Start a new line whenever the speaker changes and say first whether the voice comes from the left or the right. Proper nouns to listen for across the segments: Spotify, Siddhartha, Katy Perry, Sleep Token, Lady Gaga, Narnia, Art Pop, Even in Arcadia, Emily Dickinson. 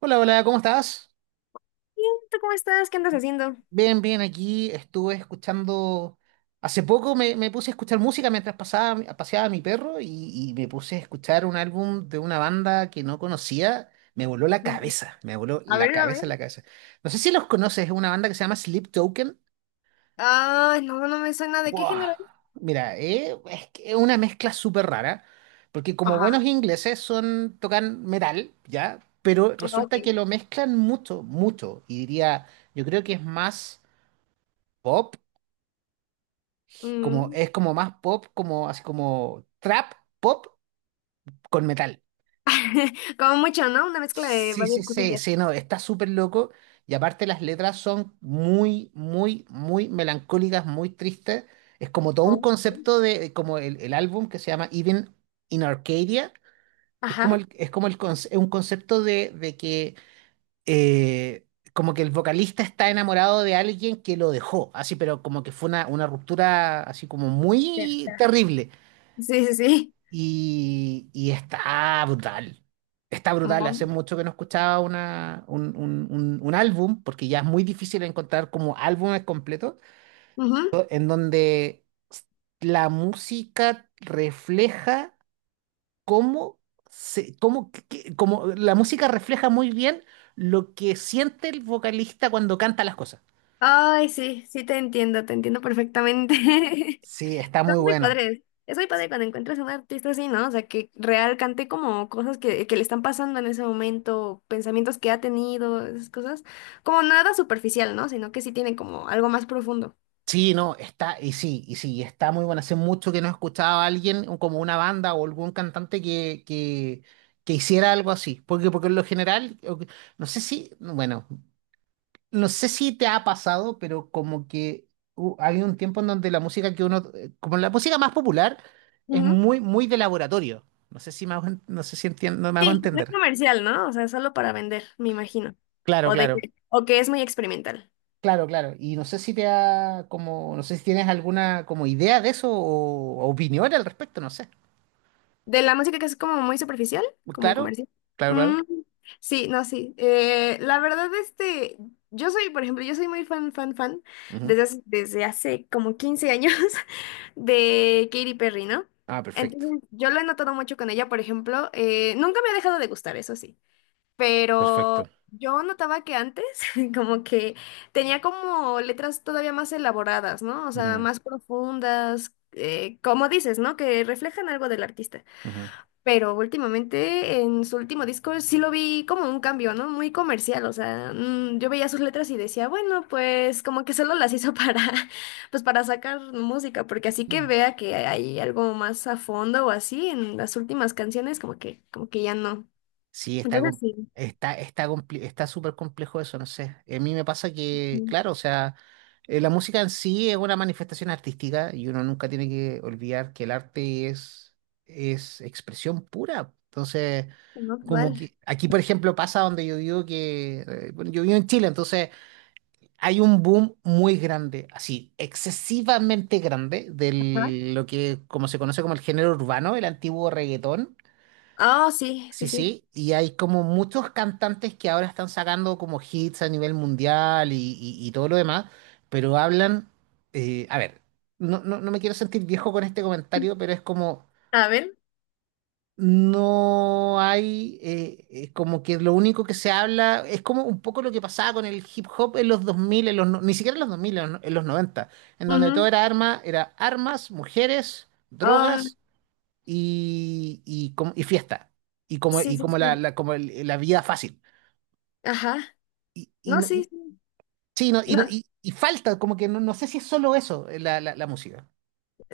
right: Hola, hola, ¿cómo estás?
left: Bien, ¿tú cómo estás? ¿Qué andas haciendo?
right: Bien, bien, aquí estuve escuchando, hace poco me puse a escuchar música mientras paseaba a mi perro y me puse a escuchar un álbum de una banda que no conocía, me voló la
left: Muy bien.
right: cabeza, me voló
left: A
right: la
left: ver, a ver.
right: cabeza, la cabeza. No sé si los conoces, es una banda que se llama Sleep Token.
left: Ay, no, no me suena. ¿De qué
right: ¡Wow!
left: género es?
right: Mira, es que es una mezcla súper rara, porque como
left: Ajá.
right: buenos ingleses son, tocan metal, ¿ya? Pero resulta que
left: Ok.
right: lo mezclan mucho, mucho, yo creo que es más pop,
left: Mm.
right: es como más pop, como así como trap pop con metal.
left: Como mucho, ¿no? Una mezcla de
right: Sí, sí,
left: varias
right: sí,
left: cosillas.
right: sí, no, está súper loco. Y aparte las letras son muy, muy, muy melancólicas, muy tristes. Es como todo un
left: Ok.
right: concepto de, como el álbum que se llama Even in Arcadia. Es como
left: Ajá.
right: el, es como un concepto de que eh, como que el vocalista está enamorado de alguien que lo dejó, así, pero como que fue una ruptura así como
left: Ya.
right: muy terrible.
left: Sí, sí, sí.
right: Y está brutal. Está brutal. Hace
left: Ujú.
right: mucho que no escuchaba una, un álbum, porque ya es muy difícil encontrar como álbumes completos,
left: Ujú.
right: en donde la música refleja cómo la música refleja muy bien lo que siente el vocalista cuando canta las cosas.
left: Ay, sí, sí te entiendo perfectamente.
right: Sí, está
left: Son
right: muy
left: muy
right: bueno.
left: padres. Es muy padre cuando encuentras a un artista así, ¿no? O sea, que real cante como cosas que le están pasando en ese momento, pensamientos que ha tenido, esas cosas. Como nada superficial, ¿no? Sino que sí tiene como algo más profundo.
right: Sí, no, está, y sí, está muy bueno. Hace mucho que no escuchaba a alguien, o como una banda o algún cantante que hiciera algo así. Porque, porque en lo general, no sé si, bueno, no sé si te ha pasado, pero como que ha un tiempo en donde la música que uno, como la música más popular, es
left: Ujú.
right: muy, muy de laboratorio. No sé si me hago no sé si entiendo, me hago
left: Sí, no es
right: entender.
left: comercial, ¿no? O sea, solo para vender, me imagino.
right: Claro,
left: O de
right: claro.
left: que, o que es muy experimental.
right: Claro, claro. Y no sé si te ha, como, no sé si tienes alguna como idea de eso o opinión al respecto, no sé.
left: De la música que es como muy superficial, como
right: Claro,
left: comercial.
right: claro, claro.
left: Mm, sí, no, sí. La verdad, este, yo soy, por ejemplo, yo soy muy fan, fan, fan,
right: Ujú.
left: desde hace como 15 años de Katy Perry, ¿no?
right: Ah, perfecto,
left: Entonces, yo lo he notado mucho con ella, por ejemplo. Nunca me ha dejado de gustar, eso sí.
right: perfecto.
left: Pero yo notaba que antes, como que tenía como letras todavía más elaboradas, ¿no? O sea,
right: Mm,
left: más profundas, como dices, ¿no? Que reflejan algo del artista.
right: ujú.
left: Pero últimamente en su último disco sí lo vi como un cambio, ¿no? Muy comercial, o sea, yo veía sus letras y decía, bueno, pues como que solo las hizo para, pues para sacar música, porque así que
right: Mm.
left: vea que hay algo más a fondo o así en las últimas canciones, como que ya no.
right: Sí, está,
left: Entonces sí,
right: está, está, está súper complejo eso, no sé. A mí me pasa que,
left: mm,
right: claro, o sea, la música en sí es una manifestación artística y uno nunca tiene que olvidar que el arte es expresión pura. Entonces,
left: no,
right: como
left: vale.
right: que aquí, por ejemplo, pasa donde yo digo que, bueno, yo vivo en Chile, entonces hay un boom muy grande, así, excesivamente grande, de
left: Ajá.
right: lo que como se conoce como el género urbano, el antiguo reggaetón.
left: Ah, sí, sí,
right: Sí,
left: sí.
right: sí, y hay como muchos cantantes que ahora están sacando como hits a nivel mundial y todo lo demás, pero hablan, a ver, no, no, no me quiero sentir viejo con este comentario, pero es como
left: A ver.
right: no hay, como que lo único que se habla es como un poco lo que pasaba con el hip hop en los 2000 en los, ni siquiera en los 2000, en los, no, en los 90 en donde todo
left: Ujú.
right: era arma, era armas, mujeres,
left: Ah,
right: drogas y fiesta,
left: sí,
right: y
left: sí,
right: como,
left: sí.
right: como la vida fácil.
left: Ajá.
right: Y,
left: No, sí. sí.
right: sí, no,
left: No.
right: y falta, como que no, no sé si es solo eso, la música.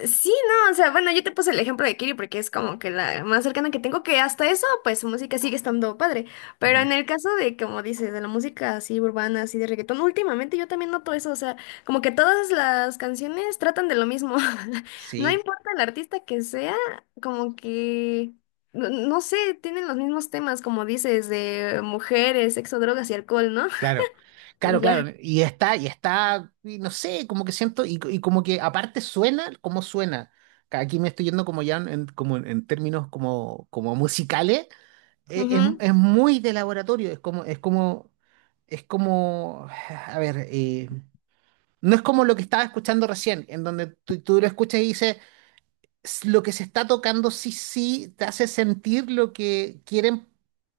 left: Sí, no, o sea, bueno, yo te puse el ejemplo de Kiri porque es como que la más cercana que tengo, que hasta eso, pues su música sigue estando padre. Pero
right: Ujú.
left: en el caso de, como dices, de la música así urbana, así de reggaetón, últimamente yo también noto eso, o sea, como que todas las canciones tratan de lo mismo. No
right: Sí,
left: importa el artista que sea, como que, no, no sé, tienen los mismos temas, como dices, de mujeres, sexo, drogas y alcohol, ¿no?
right: claro,
left: Y
right: claro,
left: ya.
right: claro. Y está, y está, y no sé, como que siento, y como que aparte suena como suena. Aquí me estoy yendo como ya en, como en términos como, como musicales.
left: Ujú.
right: Es muy de laboratorio, es como, es como, es como, a ver, no es como lo que estaba escuchando recién, en donde tú lo escuchas y dices, lo que se está tocando sí, sí te hace sentir lo que quieren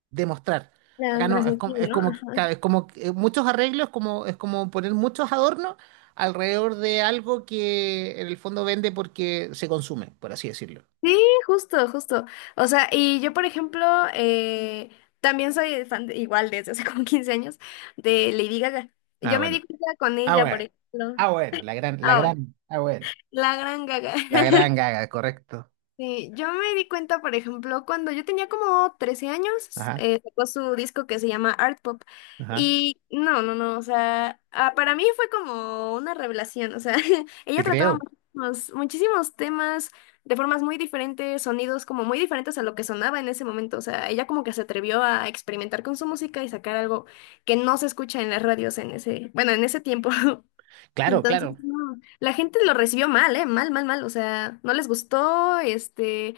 right: demostrar.
left: La
right: Acá no,
left: transmisión,
right: es
left: ¿no?
right: como,
left: Ajá.
right: claro, es como que, muchos arreglos, como, es como poner muchos adornos alrededor de algo que en el fondo vende porque se consume, por así decirlo.
left: Sí, justo, justo. O sea, y yo, por ejemplo, eh, también soy fan, igual desde hace como 15 años, de Lady Gaga.
right: Ah,
left: Yo me di
right: bueno.
left: cuenta con
right: Ah,
left: ella, por
right: bueno.
left: ejemplo.
right: Ah, bueno, la
left: Ah,
right: gran, ah, bueno.
left: la gran Gaga.
right: La gran Gaga, correcto.
left: Sí, yo me di cuenta, por ejemplo, cuando yo tenía como 13 años,
right: Ajá,
left: sacó su disco que se llama Art Pop.
right: ajá.
left: Y no, no, no, o sea, ah, para mí fue como una revelación, o sea, ella
right: Te
left: trataba
right: creo.
left: muchísimos, muchísimos temas de formas muy diferentes, sonidos como muy diferentes a lo que sonaba en ese momento, o sea, ella como que se atrevió a experimentar con su música y sacar algo que no se escucha en las radios en ese, bueno, en ese tiempo.
right: Claro,
left: Entonces,
right: claro.
left: no, la gente lo recibió mal, ¿eh? Mal, mal, mal. O sea, no les gustó, este,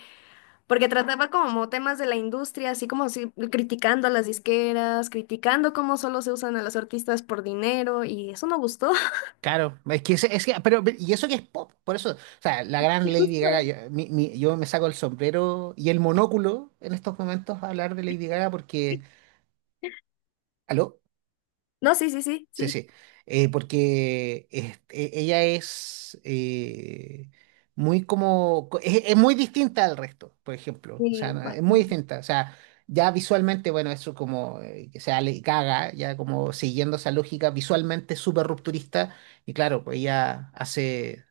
left: porque trataba como temas de la industria, así como si, criticando a las disqueras, criticando cómo solo se usan a los artistas por dinero, y eso no gustó.
right: Claro, es que, pero, y eso que es pop, por eso, o sea, la
left: Y
right: gran Lady
left: justo,
right: Gaga, yo, yo me saco el sombrero y el monóculo en estos momentos a hablar de Lady Gaga porque, aló,
left: no, sí, sí, sí,
right: sí,
left: sí.
right: sí, porque este, ella es muy como, es muy distinta al resto, por ejemplo, o sea,
left: Sí,
right: no, es muy
left: bastante.
right: distinta, o sea, ya visualmente, bueno, eso como, que sea Lady Gaga, ya como siguiendo esa lógica visualmente súper rupturista, y claro, pues ella hace.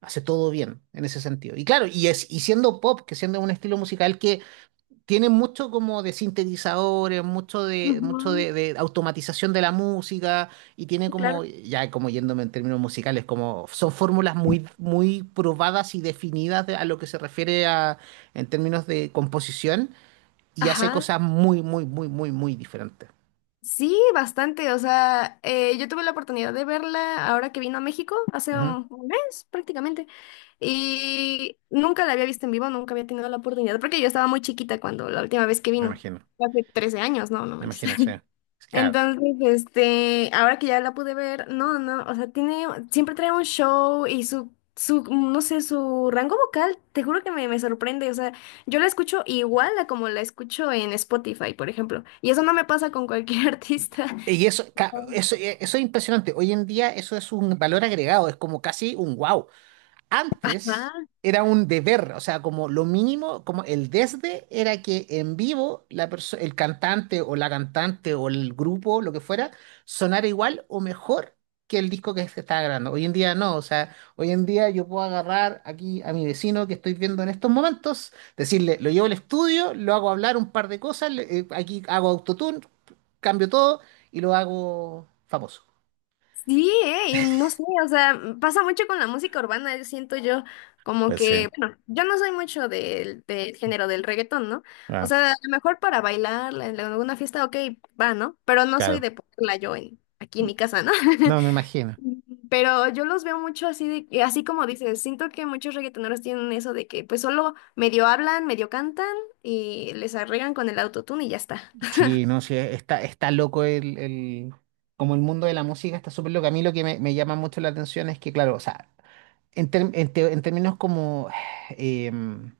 right: Hace todo bien en ese sentido. Y claro, y, es, y siendo pop, que siendo un estilo musical que tiene mucho como de sintetizadores, mucho de, mucho
left: Ujú,
right: de, de automatización de la música, y tiene
left: sí,
right: como,
left: claro.
right: ya como yéndome en términos musicales, como son fórmulas muy, muy probadas y definidas a lo que se refiere a, en términos de composición, y hace
left: Ajá.
right: cosas muy, muy, muy, muy, muy diferentes.
left: Sí, bastante. O sea, yo tuve la oportunidad de verla ahora que vino a México, hace
right: Ujú,
left: un mes prácticamente. Y nunca la había visto en vivo, nunca había tenido la oportunidad, porque yo estaba muy chiquita cuando la última vez que
right: me
left: vino.
right: imagino,
left: Hace 13 años, no, no
right: me
left: manches.
right: imagino, sí. Claro.
left: Entonces, este, ahora que ya la pude ver, no, no, o sea, tiene, siempre trae un show y su, no sé, su rango vocal, te juro que me sorprende, o sea, yo la escucho igual a como la escucho en Spotify, por ejemplo, y eso no me pasa con cualquier artista.
right: Y eso, eso, eso es impresionante. Hoy en día eso es un valor agregado, es como casi un wow.
left: Ajá.
right: Antes era un deber, o sea, como lo mínimo, como el desde era que en vivo el cantante o la cantante o el grupo, lo que fuera, sonara igual o mejor que el disco que se estaba grabando. Hoy en día no, o sea, hoy en día yo puedo agarrar aquí a mi vecino que estoy viendo en estos momentos, decirle, lo llevo al estudio, lo hago hablar un par de cosas, aquí hago autotune, cambio todo y lo hago famoso.
left: Sí, y no sé, o sea, pasa mucho con la música urbana, yo siento yo como
right: Pues sí,
left: que, bueno, yo no soy mucho del género del reggaetón, ¿no? O
right: ah,
left: sea, a lo mejor para bailar en alguna fiesta, ok, va, ¿no? Pero no soy
right: claro.
left: de ponerla yo en, aquí en mi casa, ¿no?
right: No, me imagino.
left: Pero yo los veo mucho así, así como dices, siento que muchos reggaetoneros tienen eso de que pues solo medio hablan, medio cantan y les arreglan con el autotune y ya está.
right: Sí, no, sí, está, está loco como el mundo de la música está súper loco. A mí lo que me llama mucho la atención es que, claro, o sea, en, en términos como em,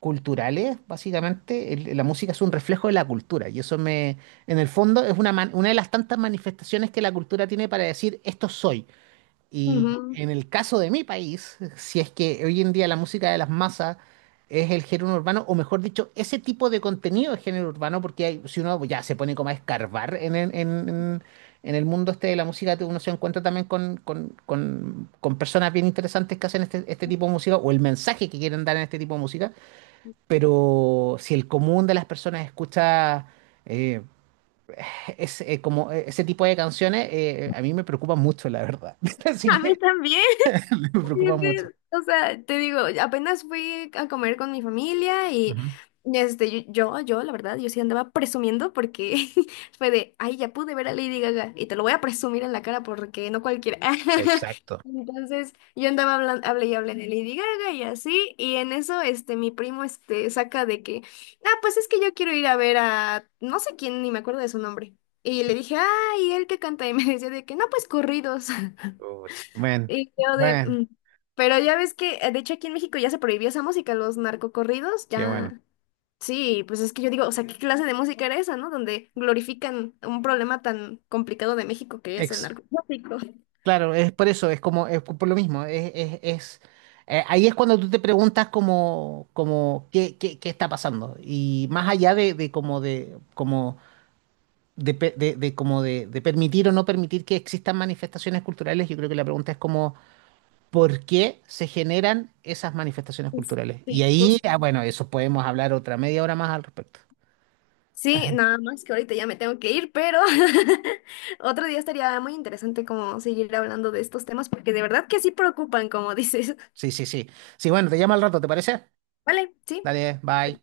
right: culturales, básicamente, la música es un reflejo de la cultura. Y eso me, en el fondo, es una de las tantas manifestaciones que la cultura tiene para decir, esto soy. Y
left: Ujú.
right: en el caso de mi país, si es que hoy en día la música de las masas es el género urbano, o mejor dicho, ese tipo de contenido es género urbano, porque si uno ya se pone como a escarbar en, en el mundo este de la música, uno se encuentra también con personas bien interesantes que hacen este tipo de música, o el mensaje que quieren dar en este tipo de música, pero si el común de las personas escucha... eh, como ese tipo de canciones a mí me preocupa mucho, la verdad. Así
left: A mí
right: que
left: también.
right: me
left: Es
right: preocupa mucho.
left: que, o sea, te digo, apenas fui a comer con mi familia y
right: Ujú.
left: este, yo, la verdad, yo sí andaba presumiendo porque fue de, ay, ya pude ver a Lady Gaga y te lo voy a presumir en la cara porque no cualquiera.
right: Exacto.
left: Entonces, yo andaba hablando, hablé y hablé de Lady Gaga y así, y en eso, este, mi primo, este, saca de que, ah, pues es que yo quiero ir a ver a, no sé quién, ni me acuerdo de su nombre. Y le dije, ay, ¿y él que canta? Y me decía de que, no, pues corridos.
right: Bueno,
left: Y yo de...
right: bueno,
left: mm. Pero ya ves que, de hecho, aquí en México ya se prohibió esa música, los narcocorridos,
right: qué bueno.
left: ya... Sí, pues es que yo digo, o sea, ¿qué clase de música era esa, no? Donde glorifican un problema tan complicado de México que es el
right: Ex,
left: narcotráfico.
right: claro, es por eso, es como, es por lo mismo, ahí es cuando tú te preguntas como, como qué, qué, qué está pasando. Y más allá de como de, como de, pe- de como de permitir o no permitir que existan manifestaciones culturales, yo creo que la pregunta es como, ¿por qué se generan esas manifestaciones
left: Pues,
right: culturales? Y
left: sí,
right: ahí,
left: justo.
right: ah, bueno, eso podemos hablar otra media hora más al respecto.
left: Sí, nada más que ahorita ya me tengo que ir, pero otro día estaría muy interesante como seguir hablando de estos temas, porque de verdad que sí preocupan, como dices.
right: Sí, sí, sí. Sí, bueno, te llamo al rato, ¿te parece?
left: Vale, sí.
right: Dale, bye.